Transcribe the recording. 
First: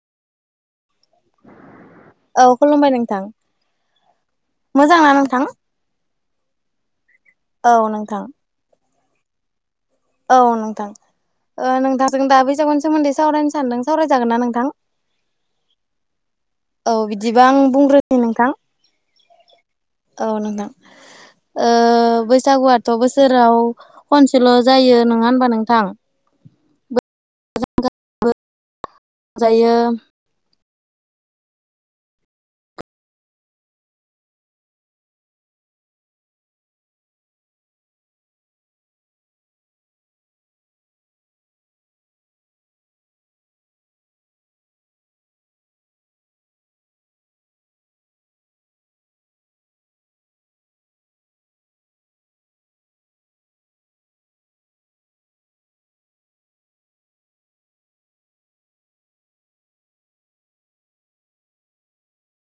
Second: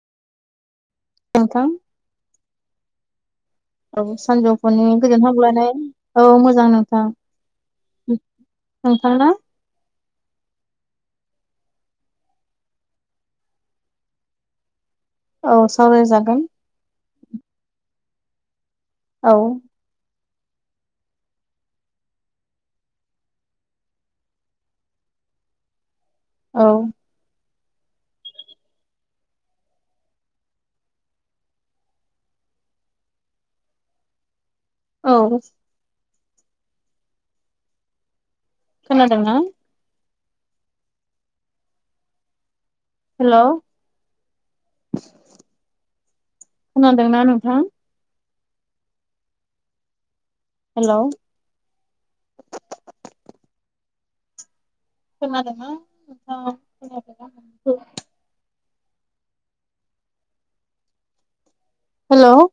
नोंथां। औ खुलुमबाय नोंथां। औ सानजौफुनि मोजांना गोजोन नोंथां हाब्लानाय औ मोजां नोंथां। औ नोंथां। नोंथांङा। औ नोंथां। ओ नोंथां जों दा बैसागुनि सोमोन्दै सावरायनो सानदों। सावरायजागोन ना नोंथां? औ सावरायजागोन। औ बिदिबा आं बुंग्रोनि नोंथां। औ। औ नोंथां। ओ बैसागु आथ' बोसोराव खनसेल' जायो नङा होनबा नोंथां। औ। [unintelligible] जायो। औ। खोनादोंना। हेलै'। खोनादों ना नोंथां। हेलै। खोनादोंना औ खोनादोंना ओ। हेलै।